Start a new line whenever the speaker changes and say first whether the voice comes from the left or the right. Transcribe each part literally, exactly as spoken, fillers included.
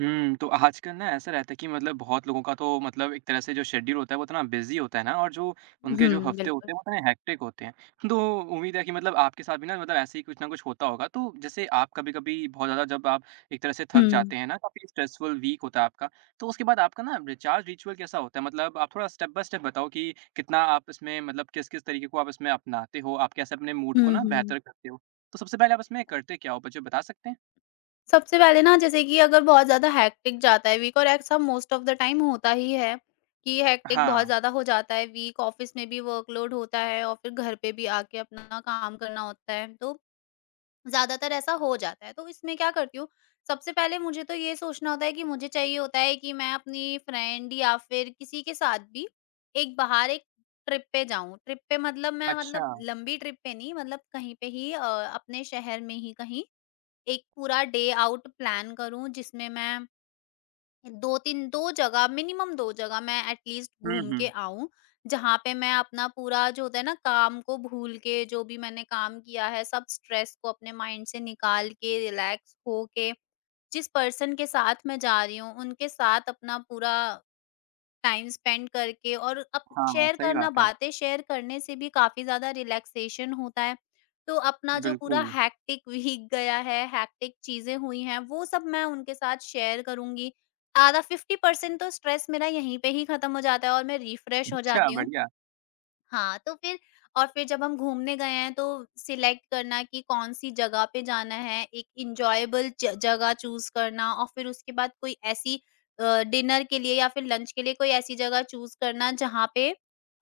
right: हुँ, तो आजकल ना ऐसा रहता है कि मतलब बहुत लोगों का तो मतलब एक तरह से जो शेड्यूल होता है वो इतना बिज़ी होता है ना और जो उनके जो
left: हुँ,
right: हफ़्ते
left: बिल्कुल।
right: होते हैं वो इतने हेक्टिक होते हैं। तो उम्मीद है कि मतलब आपके साथ भी ना मतलब ऐसे ही कुछ ना कुछ होता होगा। तो जैसे आप कभी-कभी बहुत ज़्यादा जब आप एक तरह से
left: हुँ।
right: थक जाते हैं ना, काफ़ी स्ट्रेसफुल वीक होता है आपका, तो उसके बाद आपका ना रिचार्ज रिचुअल कैसा होता है? मतलब आप थोड़ा स्टेप बाय स्टेप बताओ कि कितना आप इसमें मतलब किस-किस तरीके को आप इसमें अपनाते हो? आप कैसे अपने मूड को
left: हुँ,
right: ना
left: हुँ।
right: बेहतर करते हो? तो सबसे पहले आप इसमें करते क्या हो? मुझे बता सकते हैं?
left: सबसे पहले ना जैसे कि अगर बहुत ज़्यादा हेक्टिक जाता है वीक, और ऐसा मोस्ट ऑफ़ द टाइम होता ही है, कि हेक्टिक
right: हाँ,
left: बहुत ज़्यादा हो जाता है वीक, ऑफ़िस में भी वर्कलोड होता है और फिर घर पे भी आके अपना काम करना होता है, तो ज़्यादातर ऐसा हो जाता है। तो इसमें क्या करती हूँ, सबसे पहले मुझे तो ये सोचना होता है कि मुझे चाहिए होता है कि मैं अपनी फ्रेंड या फिर किसी के साथ भी एक बाहर एक ट्रिप पे जाऊँ। ट्रिप पे मतलब मैं
right: अच्छा।
left: मतलब लंबी ट्रिप पे नहीं, मतलब कहीं पे ही अ, अपने शहर में ही कहीं एक पूरा डे आउट प्लान करूँ, जिसमें मैं 2-3 दो जगह मिनिमम, दो जगह मैं एटलीस्ट
right: हुँ,
left: घूम
right: हुँ।
left: के आऊँ, जहाँ पे मैं अपना पूरा जो होता है ना काम को भूल के, जो भी मैंने काम किया है, सब स्ट्रेस को अपने माइंड से निकाल के रिलैक्स हो के, जिस पर्सन के साथ मैं जा रही हूँ, उनके साथ अपना पूरा टाइम स्पेंड करके, और अप
right: हाँ,
left: शेयर
right: सही
left: करना,
right: बात है।
left: बातें शेयर करने से भी काफ़ी ज़्यादा रिलैक्सेशन होता है। तो अपना जो पूरा
right: बिल्कुल।
left: हेक्टिक वीक गया है, हेक्टिक चीज़ें हुई हैं, वो सब मैं उनके साथ शेयर करूँगी। आधा पचास परसेंट तो स्ट्रेस मेरा यहीं पे ही खत्म हो जाता है और मैं रिफ्रेश हो
right: अच्छा,
left: जाती हूँ।
right: बढ़िया।
left: हाँ, तो फिर और फिर जब हम घूमने गए हैं, तो सिलेक्ट करना कि कौन-सी जगह पे जाना है, एक एन्जॉयबल ज जगह चूज़ करना, और फिर उसके बाद कोई ऐसी अ, डिनर के लिए या फिर लंच के लिए कोई ऐसी जगह चूज़ करना, जहाँ पे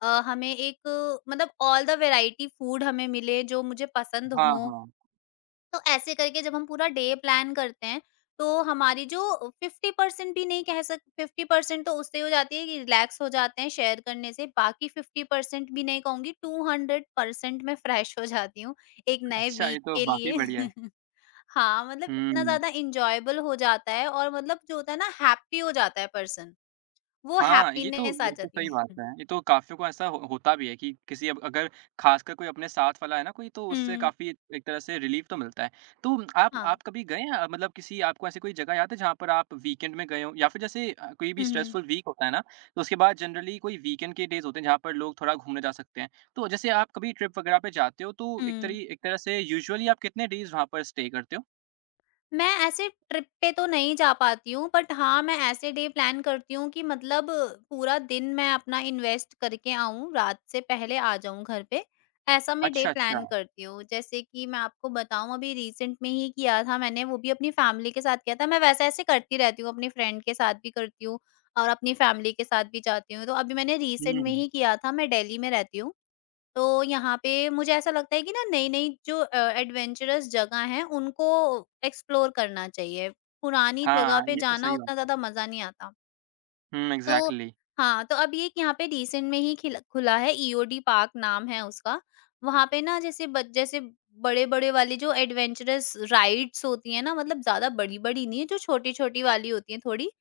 left: अ, हमें एक अ, मतलब ऑल द वैरायटी फूड हमें मिले, जो मुझे पसंद
right: हाँ,
left: हो।
right: हाँ।
left: तो ऐसे करके जब हम पूरा डे प्लान करते हैं, तो हमारी जो 50% भी नहीं कह सक पचास परसेंट तो उससे हो जाती है कि रिलैक्स हो जाते हैं शेयर करने से, बाकी पचास परसेंट भी नहीं कहूंगी, दो सौ परसेंट मैं फ्रेश हो जाती हूँ एक नए
right: अच्छा, ये
left: वीक
right: तो
left: के
right: वाक़ई
left: लिए।
right: बढ़िया है।
left: हाँ, मतलब इतना
right: हुँ।
left: ज्यादा इंजॉयबल हो जाता है, और मतलब जो होता है ना, हैप्पी हो जाता है पर्सन, वो
right: हाँ, ये तो
left: हैप्पीनेस आ
right: बिल्कुल
left: जाती
right: सही बात
left: है।
right: है। ये तो काफ़ियों को ऐसा हो होता भी है कि किसी अब अगर ख़ासकर कोई अपने साथ वाला है ना कोई तो उससे
left: हम्म।
right: काफ़ी एक तरह से रिलीफ़ तो मिलता है। तो आप
left: हाँ।
right: आप कभी गए हैं मतलब किसी आपको ऐसी कोई जगह याद है जहाँ पर आप वीकेंड में गए हों? या फिर जैसे अ, कोई भी
left: हम्म।
right: स्ट्रेसफुल वीक होता है ना, तो उसके बाद जनरली कोई वीकेंड के डेज़ होते हैं जहाँ पर लोग थोड़ा घूमने जा सकते हैं। तो जैसे आप कभी ट्रिप वग़ैरह पे जाते हो तो एक
left: हम्म।
right: तरी एक तरह से यूजुअली आप कितने डेज़ वहाँ पर स्टे करते हो?
left: मैं ऐसे ट्रिप पे तो नहीं जा पाती हूँ, बट हाँ, मैं ऐसे डे प्लान करती हूँ कि मतलब पूरा दिन मैं अपना इन्वेस्ट करके आऊँ, रात से पहले आ जाऊँ घर पे। ऐसा मैं डे
right: अच्छा, अच्छा।
left: प्लान करती हूँ। जैसे कि मैं आपको बताऊँ, अभी रिसेंट में ही किया था मैंने, वो भी अपनी फैमिली के साथ किया था। मैं वैसे ऐसे करती रहती हूँ, अपने फ्रेंड के साथ भी करती हूँ और अपनी फैमिली के साथ भी जाती हूँ। तो अभी मैंने रिसेंट
right: हुँ।
left: में ही किया था, मैं दिल्ली में रहती हूँ। तो यहाँ पे मुझे ऐसा लगता है कि ना, नई-नई जो अ, एडवेंचरस जगह हैं, उनको एक्सप्लोर करना चाहिए। पुरानी जगह
right: हाँ,
left: पे
right: ये तो
left: जाना
right: सही बात
left: उतना
right: है।
left: ज़्यादा मज़ा नहीं आता।
right: हुँ,
left: तो
right: एग्ज़ैक्टली।
left: हाँ, तो अब ये कि यहाँ पे रिसेंट में ही खिल खुला है ईओडी पार्क, नाम है उसका। वहाँ पे ना, जैसे ब जैसे बड़े-बड़े वाली जो एडवेंचरस राइड्स होती हैं ना, मतलब ज़्यादा बड़ी-बड़ी नहीं है, जो छोटी-छोटी वाली होती हैं थोड़ी।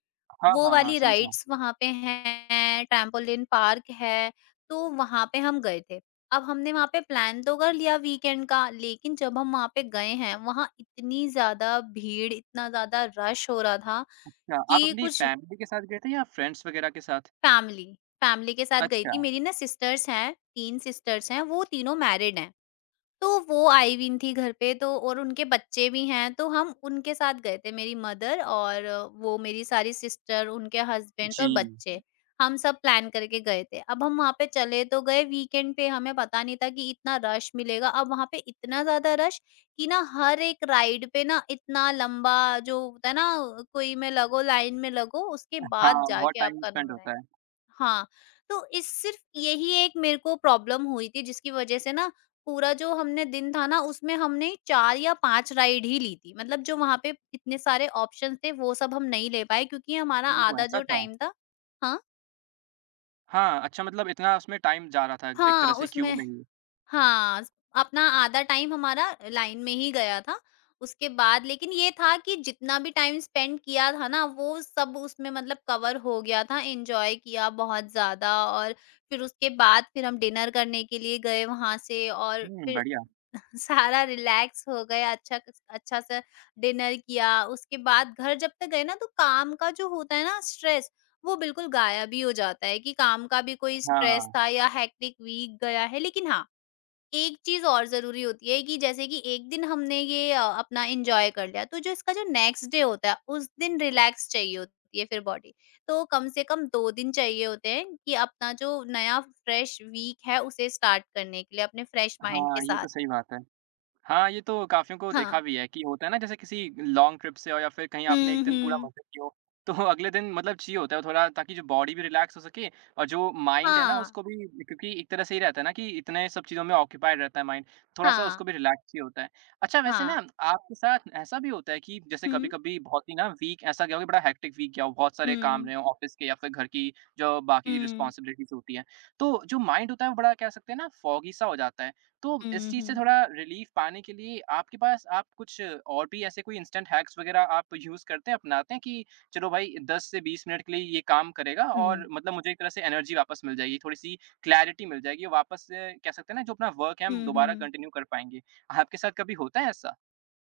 right: हाँ,
left: वो
right: हाँ, हाँ,
left: वाली
right: समझा।
left: राइड्स वहाँ पे हैं, टेम्पोलिन पार्क है, तो वहाँ पे हम गए थे। अब हमने वहाँ पे प्लान तो कर लिया वीकेंड का, लेकिन जब हम वहाँ पे गए हैं, वहाँ इतनी ज़्यादा भीड़, इतना ज़्यादा रश हो रहा था
right: अच्छा, आप
left: कि
right: अपनी
left: कुछ।
right: फैमिली के साथ गए थे या फ्रेंड्स वगैरह के साथ?
left: फैमिली फैमिली के साथ गई
right: अच्छा,
left: थी। मेरी ना सिस्टर्स हैं, तीन सिस्टर्स हैं, वो तीनों मैरिड हैं। तो वो आई हुई थी घर पे, तो और उनके बच्चे भी हैं, तो हम उनके साथ गए थे, मेरी मदर और वो मेरी सारी सिस्टर, उनके हस्बैंड्स
right: जी।
left: और बच्चे। हम सब प्लान करके गए थे। अब हम वहाँ पे चले तो गए वीकेंड पे, हमें पता नहीं था कि इतना रश मिलेगा। अब वहाँ पे इतना ज़्यादा रश कि ना, हर एक राइड पे ना इतना लंबा, जो होता है ना, कोई में लगो, लाइन में लगो, उसके बाद
right: हाँ, बहुत
left: जाके
right: टाइम
left: आपका
right: स्पेंड
left: नंबर
right: होता
left: आएगा।
right: है।
left: हाँ, तो इस सिर्फ़ यही एक मेरे को प्रॉब्लम हुई थी, जिसकी वज़ह से ना पूरा जो हमने दिन था ना, उसमें हमने चार या पाँच राइड ही ली थी। मतलब जो वहाँ पे इतने सारे ऑप्शंस थे, वो सब हम नहीं ले पाए क्योंकि हमारा
right: ओह!
left: आधा
right: ऐसा
left: जो
right: था।
left: टाइम था। हाँ?
right: हाँ, अच्छा मतलब इतना उसमें टाइम जा रहा था एक तरह
left: हाँ,
right: से क्यू
left: उसमें।
right: में ही।
left: हाँ, अपना आधा टाइम हमारा लाइन में ही गया था। उसके बाद लेकिन ये था कि जितना भी टाइम स्पेंड किया था ना, वो सब उसमें मतलब कवर हो गया था। एन्जॉय किया बहुत ज़्यादा, और फिर उसके बाद फिर हम डिनर करने के लिए गए वहाँ से, और
right: हुँ,
left: फिर
right: बढ़िया।
left: सारा रिलैक्स हो गए। अच्छा क अच्छा-सा डिनर किया। उसके बाद घर जब तक गए ना, तो काम का जो होता है ना स्ट्रेस, वो बिल्कुल गायब ही हो जाता है, कि काम का भी कोई स्ट्रेस
right: हाँ।
left: था या हेक्टिक वीक गया है। लेकिन हाँ, एक चीज़ और ज़रूरी होती है, कि जैसे कि एक दिन हमने ये अ, अपना एन्जॉय कर लिया, तो जो इसका जो नेक्स्ट डे होता है, उस दिन रिलैक्स चाहिए होती है फिर बॉडी। तो कम से कम दो दिन चाहिए होते हैं कि अपना जो नया फ्रेश वीक है, उसे स्टार्ट करने के लिए अपने फ्रेश माइंड के
right: हाँ, ये तो
left: साथ।
right: सही बात है। हाँ, ये तो काफ़ियों को देखा
left: हाँ।
right: भी है कि होता है ना जैसे किसी लॉन्ग ट्रिप से हो या फिर कहीं आपने एक
left: हुँ,
right: दिन पूरा
left: हुँ।
right: मज़े किया हो, तो अगले दिन मतलब चाहिए होता है थोड़ा ताकि जो बॉडी भी रिलैक्स हो सके और जो माइंड है ना
left: हाँ,
right: उसको भी क्योंकि एक तरह से ही रहता है ना कि इतने सब चीज़ों में ऑक्यूपाइड रहता है माइंड, थोड़ा-सा
left: हाँ,
right: उसको भी रिलैक्स चाहिए होता है। अच्छा वैसे ना
left: हाँ।
right: आपके साथ ऐसा भी होता है कि जैसे
left: हुँ।
right: कभी-कभी बहुत ही ना वीक ऐसा गया हो कि बड़ा हेक्टिक वीक गया हो, बहुत सारे काम
left: हुँ,
right: रहे हो ऑफ़िस के या फिर घर की जो बाकी
left: हुँ,
right: रिस्पॉन्सिबिलिटीज़ होती हैं, तो जो माइंड होता है वो बड़ा कह सकते हैं ना फॉगी सा हो जाता है। तो इस चीज़ से
left: हुँ,
right: थोड़ा रिलीफ़ पाने के लिए आपके पास आप कुछ और भी ऐसे कोई इंस्टेंट हैक्स वग़ैरह आप यूज़ करते हैं, अपनाते हैं कि चलो भाई दस से बीस मिनट के लिए ये काम करेगा और
left: हुँ,
right: मतलब मुझे एक तरह से एनर्जी वापस मिल जाएगी, थोड़ी-सी क्लैरिटी मिल जाएगी वापस से कह सकते हैं ना जो अपना वर्क है हम
left: हुँ,
right: दोबारा
left: हुँ।
right: कंटिन्यू कर पाएँगे। आपके साथ कभी होता है ऐसा?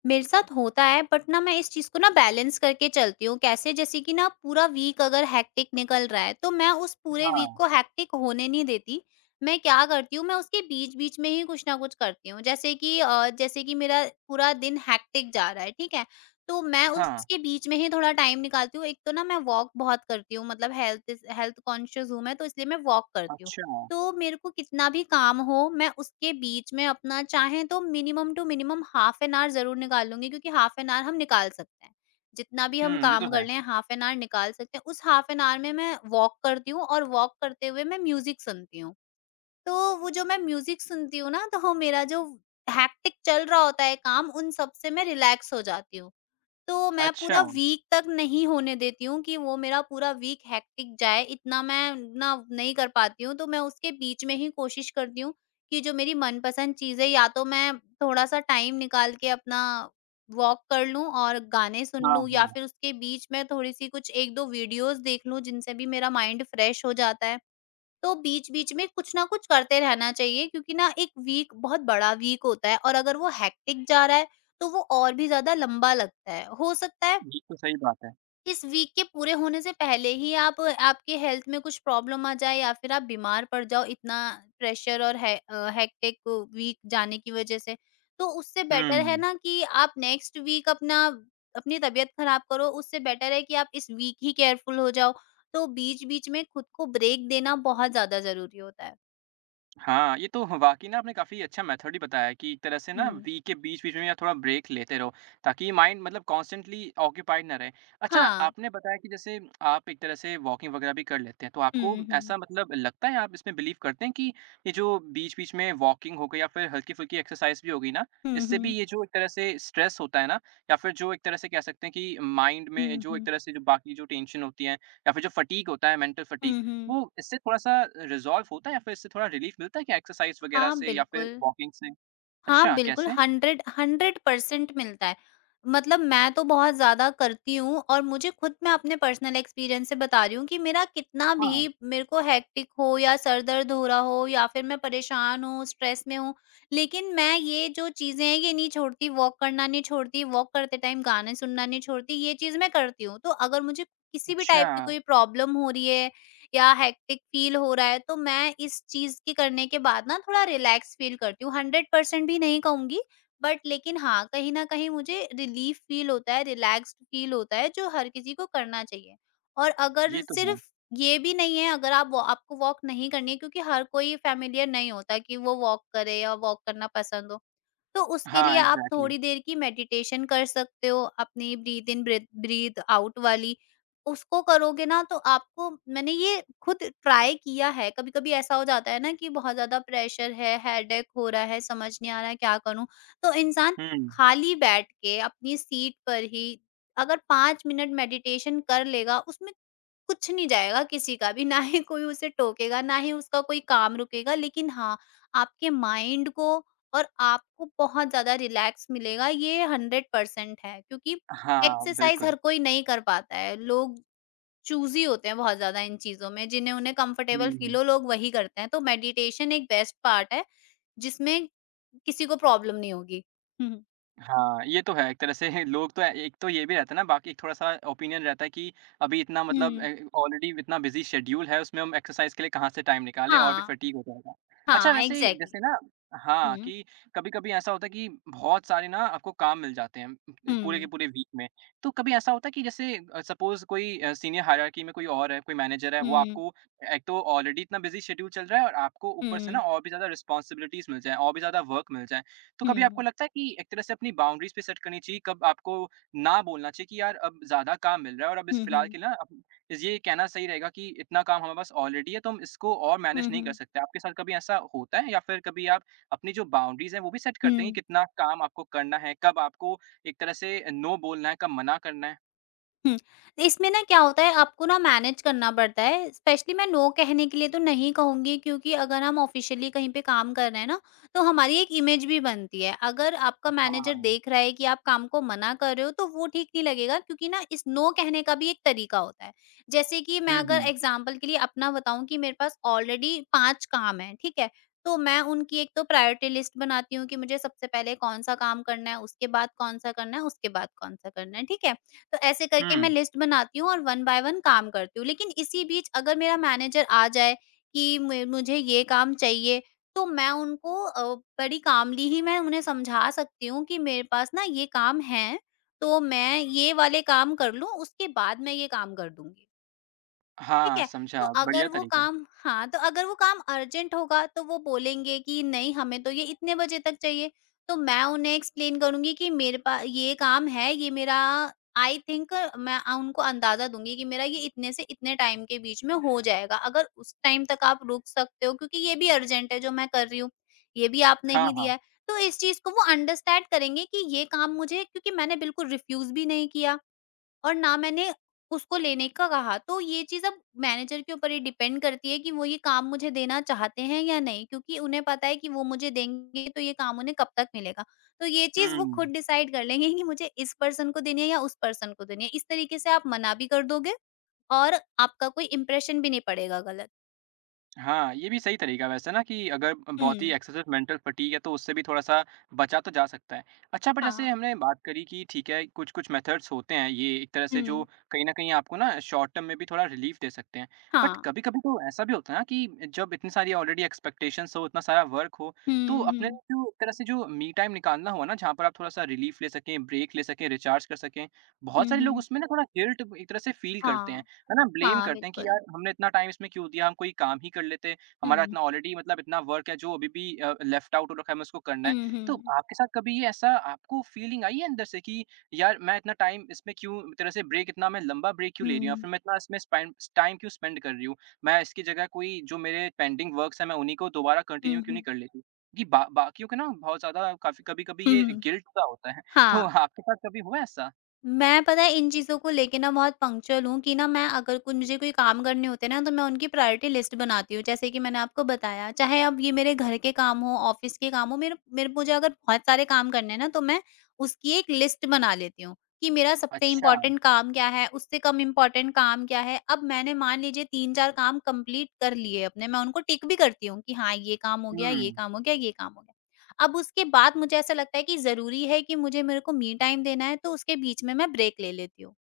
left: मेरे साथ होता है, बट ना मैं इस चीज़ को ना बैलेंस करके चलती हूँ। कैसे? जैसे कि ना, पूरा वीक अगर हेक्टिक निकल रहा है, तो मैं उस पूरे
right: हाँ,
left: वीक को हेक्टिक होने नहीं देती। मैं क्या करती हूँ, मैं उसके बीच-बीच में ही कुछ ना कुछ करती हूँ। जैसे कि अ, जैसे कि मेरा पूरा दिन हेक्टिक जा रहा है, ठीक है? तो मैं
right: हाँ,
left: उसके बीच में ही थोड़ा टाइम निकालती हूँ। एक तो ना, मैं वॉक बहुत करती हूँ, मतलब हेल्थ इस हेल्थ कॉन्शियस हूँ मैं, तो इसलिए मैं वॉक करती हूँ।
right: अच्छा।
left: तो मेरे को कितना भी काम हो, मैं उसके बीच में अपना चाहे तो minimum two minimum half an hour ज़रूर निकालूँगी, क्योंकि हाफ एन आवर हम निकाल सकते हैं। जितना भी हम
right: हुँ, ये तो
left: काम कर
right: है।
left: लें, हाफ एन आवर निकाल सकते हैं। उस हाफ एन आवर में मैं वॉक करती हूँ, और वॉक करते हुए मैं म्यूज़िक सुनती हूँ। तो वो जो मैं म्यूज़िक सुनती हूँ ना, तो वो मेरा जो हेक्टिक चल रहा होता है काम, उन सब से मैं रिलैक्स हो जाती हूँ। तो मैं
right: अच्छा,
left: पूरा वीक तक नहीं होने देती हूँ कि वो मेरा पूरा वीक हेक्टिक जाए, इतना मैं ना नहीं कर पाती हूँ। तो मैं उसके बीच में ही कोशिश करती हूँ कि जो मेरी मनपसंद चीज़ है, या तो मैं थोड़ा-सा टाइम निकाल के अपना वॉक कर लूँ और गाने सुन
right: हाँ,
left: लूँ, या
right: हाँ।
left: फिर उसके बीच में थोड़ी-सी कुछ एक दो वीडियोज़ देख लूँ, जिनसे भी मेरा माइंड फ्रेश हो जाता है। तो बीच-बीच में कुछ ना कुछ करते रहना चाहिए, क्योंकि ना, एक वीक बहुत बड़ा वीक होता है, और अगर वो हेक्टिक जा रहा है, तो वो और भी ज़्यादा लंबा लगता है। हो सकता है
right: ये तो सही बात है।
left: इस वीक के पूरे होने से पहले ही आप आपके हेल्थ में कुछ प्रॉब्लम आ जाए, या फिर आप बीमार पड़ जाओ, इतना प्रेशर और है, हेक्टिक वीक जाने की वजह से। तो उससे बेटर है
right: हुँ।
left: ना, कि आप नेक्स्ट वीक अपना अपनी तबीयत खराब करो, उससे बेटर है कि आप इस वीक ही केयरफुल हो जाओ। तो बीच बीच में खुद को ब्रेक देना बहुत ज्यादा जरूरी होता है।
right: हाँ, ये तो ह वाक़ई ना आपने काफ़ी अच्छा मेथड ही बताया कि एक तरह से ना
left: हम्म।
right: वीक के बीच-बीच में या थोड़ा ब्रेक लेते रहो, ताकि माइंड मतलब कॉन्स्टेंटली ऑक्यूपाइड ना रहे। अच्छा,
left: हाँ।
right: आपने बताया कि जैसे आप एक तरह से वॉकिंग वग़ैरह भी कर लेते हैं, तो आपको
left: हम्म। हम्म।
right: ऐसा मतलब लगता है, आप इसमें बिलीव करते हैं कि ये जो बीच-बीच में वॉकिंग हो गई या फिर हल्की-फुल्की एक्सरसाइज़ भी हो गई ना,
left: हम्म।
right: इससे भी
left: हम्म।
right: ये जो एक तरह से स्ट्रेस होता है ना या फिर जो एक तरह से कह सकते हैं कि माइंड में जो एक
left: हम्म।
right: तरह से जो बाकी जो टेंशन होती है या फिर जो फटीग होता है, मेंटल फटीग
left: हम्म।
right: वो
left: हम्म,
right: इससे थोड़ा-सा रिज़ॉल्व होता है या फिर इससे थोड़ा रिलीफ़ मिलता है क्या एक्सरसाइज़ वग़ैरह
left: हाँ,
right: से या फिर
left: बिल्कुल।
right: वॉकिंग से?
left: हाँ,
right: अच्छा,
left: बिल्कुल
right: कैसे?
left: 100 हंड्रेड परसेंट मिलता है। मतलब मैं तो बहुत ज़्यादा करती हूँ, और मुझे खुद मैं अपने पर्सनल एक्सपीरियंस से बता रही हूँ कि मेरा कितना
right: हाँ,
left: भी मेरे को हेक्टिक हो, या सर दर्द हो रहा हो, या फिर मैं परेशान हूँ, स्ट्रेस में हूँ, लेकिन मैं ये जो चीज़ें हैं, ये नहीं छोड़ती, वॉक करना नहीं छोड़ती, वॉक करते टाइम गाने सुनना नहीं छोड़ती, ये चीज़ मैं करती हूँ। तो अगर मुझे किसी भी
right: अच्छा,
left: टाइप की कोई प्रॉब्लम हो रही है, या हेक्टिक फील हो रहा है, तो मैं इस चीज की करने के बाद ना थोड़ा रिलैक्स फील करती हूँ। हंड्रेड परसेंट भी नहीं कहूंगी, बट लेकिन हाँ, कहीं ना कहीं मुझे रिलीफ फील होता है, रिलैक्स्ड फील होता है, जो हर किसी को करना चाहिए। और
right: ये
left: अगर
right: तो है।
left: सिर्फ ये भी नहीं है, अगर आप वो- आपको वॉक नहीं करनी है, क्योंकि हर कोई फैमिलियर नहीं होता कि वो वॉक करे, या वॉक करना पसंद हो, तो उसके लिए
right: हाँ,
left: आप
right: एग्ज़ैक्टली।
left: थोड़ी देर की मेडिटेशन कर सकते हो, अपनी ब्रीथ इन ब्रीथ आउट वाली। उसको करोगे ना, तो आपको, मैंने ये खुद ट्राई किया है। कभी कभी ऐसा हो जाता है ना कि बहुत ज्यादा प्रेशर है, हेडेक हो रहा है, समझ नहीं आ रहा है क्या करूं, तो इंसान
right: हुँ।
left: खाली बैठ के अपनी सीट पर ही अगर पाँच मिनट मेडिटेशन कर लेगा, उसमें कुछ नहीं जाएगा किसी का भी, ना ही कोई उसे टोकेगा, ना ही उसका कोई काम रुकेगा। लेकिन हाँ, आपके माइंड को और आपको बहुत ज़्यादा रिलैक्स मिलेगा, ये हंड्रेड परसेंट है। क्योंकि
right: हाँ,
left: एक्सरसाइज़
right: बिल्कुल।
left: हर कोई नहीं कर पाता है, लोग चूज़ी होते हैं बहुत ज़्यादा इन चीज़ों में, जिन्हें उन्हें कंफर्टेबल
right: हुँ।
left: फ़ील हो, लोग वही करते हैं। तो मेडिटेशन एक बेस्ट पार्ट है, जिसमें किसी को प्रॉब्लम नहीं होगी। हुँ,
right: हाँ, ये तो है एक तरह से लोग तो एक तो ये भी रहता है ना बाकी एक थोड़ा-सा ओपिनियन रहता है कि अभी इतना मतलब अ,
left: हुँ।
right: ऑलरेडी इतना बिज़ी शेड्यूल है उसमें हम एक्सरसाइज़ के लिए कहाँ से टाइम निकालें और भी
left: हाँ,
right: फटीग हो जाएगा। अच्छा
left: हाँ,
right: वैसे
left: एग्ज़ैक्टली।
right: जैसे ना हाँ,
left: हुँ,
right: कि कभी-कभी ऐसा होता है कि बहुत सारे ना आपको काम मिल जाते हैं उम, पूरे के
left: हुँ,
right: पूरे वीक में। तो कभी ऐसा होता है कि जैसे अ, सपोज़ कोई अ, सीनियर हायरार्की में कोई और है, कोई मैनेजर है
left: हुँ,
right: वो
left: हुँ,
right: आपको एक तो ऑलरेडी इतना बिज़ी शेड्यूल चल रहा है और आपको ऊपर से ना
left: हुँ,
right: और भी ज़्यादा रिस्पॉन्सिबिलिटीज़ मिल जाएँ, और भी ज़्यादा वर्क मिल जाए। तो कभी आपको
left: हुँ,
right: लगता है कि एक तरह से अपनी बाउंड्रीज़ भी सेट करनी चाहिए, कब आपको ना बोलना चाहिए कि यार अब ज़्यादा काम मिल रहा है और अब इस
left: हुँ,
right: फिलहाल
left: हुँ।
right: के लिए ना अब इस- ये कहना सही रहेगा कि इतना काम हमारे पास ऑलरेडी है तो हम इसको और मैनेज
left: हुँ,
right: नहीं कर
left: हुँ।
right: सकते। आपके साथ कभी ऐसा होता है या फिर कभी आप अपनी जो बाउंड्रीज़ हैं वो भी सेट करते हैं
left: हुँ,
right: कि कितना काम आपको करना है, कब आपको एक तरह से नो बोलना है, कब मना करना है?
left: हुँ। इसमें ना क्या होता है, आपको ना मैनेज करना पड़ता है, स्पेशली मैं नो कहने के लिए तो नहीं कहूँगी, क्योंकि अगर हम ऑफ़िशियली कहीं पे काम कर रहे हैं ना, तो हमारी एक इमेज भी बनती है। अगर आपका मैनेजर
right: हाँ।
left: देख रहा है कि आप काम को मना कर रहे हो तो वो ठीक नहीं लगेगा, क्योंकि ना इस नो कहने का भी एक तरीका होता है। जैसे कि मैं
right: हुँ,
left: अगर
right: हुँ।
left: एग्ज़ाम्पल के लिए अपना बताऊँ, कि मेरे पास ऑलरेडी पाँच काम हैं, ठीक है? तो मैं उनकी एक तो प्रायोरिटी लिस्ट बनाती हूँ कि मुझे सबसे पहले कौन-सा काम करना है, उसके बाद कौन-सा करना है, उसके बाद कौन-सा करना है, ठीक है? तो ऐसे करके मैं
right: हुँ।
left: लिस्ट बनाती हूँ और वन बाय वन काम करती हूँ। लेकिन इसी बीच अगर मेरा मैनेजर आ जाए कि मे मुझे ये काम चाहिए, तो मैं उनको अ, बड़ी कामली ही मैं उन्हें समझा सकती हूँ कि मेरे पास ना ये काम हैं, तो मैं ये वाले काम कर लूँ, उसके बाद मैं ये काम कर दूँगी। ठीक
right: हाँ,
left: है। तो
right: समझा। बढ़िया
left: अगर वो
right: तरीका है।
left: काम हाँ, तो अगर वो काम अर्जेंट होगा तो वो बोलेंगे कि नहीं, हमें तो ये इतने बजे तक चाहिए। तो मैं उन्हें एक्सप्लेन करूँगी कि मेरे पा ये काम है, ये मेरा आई थिंक मैं अ, उनको अंदाज़ा दूँगी कि मेरा ये इतने से इतने टाइम के बीच में हो जाएगा। अगर उस टाइम तक आप रुक सकते हो, क्योंकि ये भी अर्जेंट है जो मैं कर रही हूँ, ये भी आपने
right: हाँ,
left: ही
right: हाँ।
left: दिया है। तो इस चीज़ को वो अंडरस्टैंड करेंगे कि ये काम मुझे, क्योंकि मैंने बिल्कुल रिफ्यूज़ भी नहीं किया। और ना मैंने उसको लेने का कहा। तो ये चीज़ अब मैनेजर के ऊपर ही डिपेंड करती है कि वो ये काम मुझे देना चाहते हैं या नहीं, क्योंकि उन्हें पता है कि वो मुझे देंगे तो ये काम उन्हें कब तक मिलेगा। तो ये चीज़ वो
right: हुँ।
left: खुद डिसाइड कर लेंगे कि मुझे इस पर्सन को देनी है या उस पर्सन को देनी है। इस तरीके से आप मना भी कर दोगे और आपका कोई इम्प्रेशन भी नहीं पड़ेगा गलत।
right: हाँ, ये भी सही तरीका है वैसे ना कि अगर बहुत ही
left: हुँ,
right: एक्सेसिव मेंटल फटीग है तो उससे भी थोड़ा-सा बचा तो जा सकता है। अच्छा पर जैसे
left: हाँ,
right: हमने बात करी कि ठीक है, कुछ-कुछ मेथड्स होते हैं ये एक तरह से
left: हुँ,
right: जो कहीं न कहीं आपको ना शॉर्ट टर्म में भी थोड़ा रिलीफ दे सकते हैं। बट
left: हाँ,
right: कभी-कभी तो ऐसा भी होता है ना कि जब इतनी सारी ऑलरेडी एक्सपेक्टेशंस हो, इतना सारा वर्क हो, तो
left: हुँ,
right: अपने
left: हुँ,
right: लिए जो एक तरह से जो मी टाइम निकालना हुआ ना जहाँ पर आप थोड़ा-सा रिलीफ ले सकें, ब्रेक ले सकें, रिचार्ज कर सकें, बहुत
left: हुँ,
right: सारे लोग
left: हुँ,
right: उसमें ना थोड़ा गिल्ट एक तरह से फील करते हैं।
left: हाँ,
right: है ना? ब्लेम
left: हाँ,
right: करते हैं कि यार
left: बिल्कुल।
right: हमने इतना टाइम इसमें क्यों दिया? हम कोई काम ही कर लेते। हमारा
left: हुँ,
right: इतना ऑलरेडी मतलब इतना वर्क है जो अभी भी अ, लेफ्ट आउट हो रखा है, हमें उसको करना है।
left: हुँ,
right: तो
left: हुँ,
right: आपके साथ कभी ये ऐसा आपको फीलिंग आई है अंदर से कि यार मैं इतना टाइम इसमें क्यों एक तरह से ब्रेक इतना मैं लंबा ब्रेक क्यों ले रही हूँ? या
left: हुँ,
right: फिर मैं इतना इसमें स्पेंड टाइम क्यों स्पेंड कर रही हूँ? मैं इसकी जगह कोई जो मेरे पेंडिंग वर्क्स हैं मैं उन्हीं को दोबारा कंटिन्यू
left: हुँ,
right: क्यों
left: हुँ,
right: नहीं कर लेती? कि बा बाकियों के ना बहुत ज़्यादा काफ़ी कभी-कभी
left: हुँ,
right: ये
left: हुँ,
right: गिल्ट सा होता है। तो
left: हाँ।
right: आपके साथ कभी हुआ ऐसा?
left: मैं, पता है, इन चीज़ों को लेके ना बहुत पंक्चुअल हूँ कि ना मैं अगर कुछ मुझे कोई काम करने होते हैं ना तो मैं उनकी प्रायोरिटी लिस्ट बनाती हूँ, जैसे कि मैंने आपको बताया। चाहे अब ये मेरे घर के काम हो, ऑफिस के काम हो, मेरे मेरे मुझे अगर बहुत सारे काम करने हैं ना तो मैं उसकी एक लिस्ट बना लेती हूँ कि मेरा सबसे
right: अच्छा।
left: इम्पोर्टेंट काम क्या है, उससे कम इम्पोर्टेंट काम क्या है। अब मैंने, मान लीजिए, तीन चार काम कंप्लीट कर लिए अपने, मैं उनको टिक भी करती हूँ कि हाँ, ये काम हो गया, ये
right: हुँ।
left: काम हो गया, ये काम हो गया। अब उसके बाद मुझे ऐसा लगता है कि ज़रूरी है कि मुझे मेरे को मी टाइम देना है, तो उसके बीच में मैं ब्रेक ले लेती हूँ।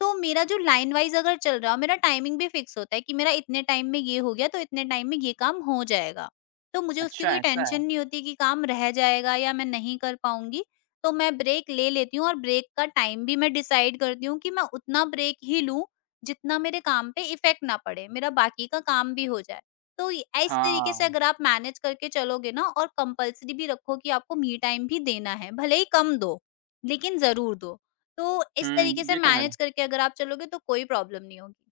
left: तो मेरा जो लाइन वाइज़ अगर चल रहा हो, मेरा टाइमिंग भी फिक्स होता है कि मेरा इतने टाइम में ये हो गया, तो इतने टाइम में ये काम हो जाएगा। तो मुझे उसकी
right: अच्छा
left: कोई
right: ऐसा है।
left: टेंशन नहीं होती कि काम रह जाएगा या मैं नहीं कर पाऊँगी। तो मैं ब्रेक ले लेती हूँ और ब्रेक का टाइम भी मैं डिसाइड करती हूँ कि मैं उतना ब्रेक ही लूँ, जितना मेरे काम पे इफ़ेक्ट ना पड़े, मेरा बाकी का काम भी हो जाए। तो इ इस तरीके से
right: हाँ।
left: अगर आप मैनेज करके चलोगे ना, और कंपल्सरी भी रखो कि आपको मी टाइम भी देना है, भले ही कम दो, लेकिन ज़रूर दो। तो इस तरीके
right: हुँ,
left: से
right: ये तो है।
left: मैनेज करके अगर आप चलोगे तो कोई प्रॉब्लम नहीं होगी।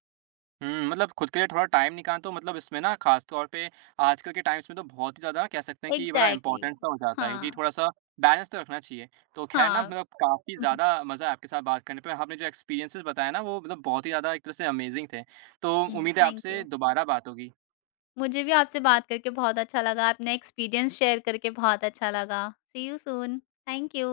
right: हुँ, मतलब खुद के लिए थोड़ा टाइम निकालना तो मतलब इसमें ना ख़ास तौर पे आजकल के टाइम्स में तो बहुत ही ज़्यादा कह सकते हैं कि ये बड़ा
left: एग्ज़ैक्टली,
right: इम्पोर्टेंट सा हो जाता है क्योंकि
left: हाँ,
right: थोड़ा-सा बैलेंस तो रखना चाहिए। तो ख़ैर ना
left: हाँ।
right: मतलब काफ़ी
left: हुँ,
right: ज़्यादा मज़ा आया आपके साथ बात करने पे। आपने जो एक्सपीरियंसेस बताए ना वो मतलब बहुत ही ज़्यादा एक तरह से अमेज़िंग थे। तो
left: हुँ,
right: उम्मीद है
left: थैंक
right: आपसे
left: यू।
right: दोबारा बात होगी।
left: मुझे भी आपसे बात करके बहुत अच्छा लगा, अपना एक्सपीरियंस शेयर करके बहुत अच्छा लगा। See you soon. Thank you.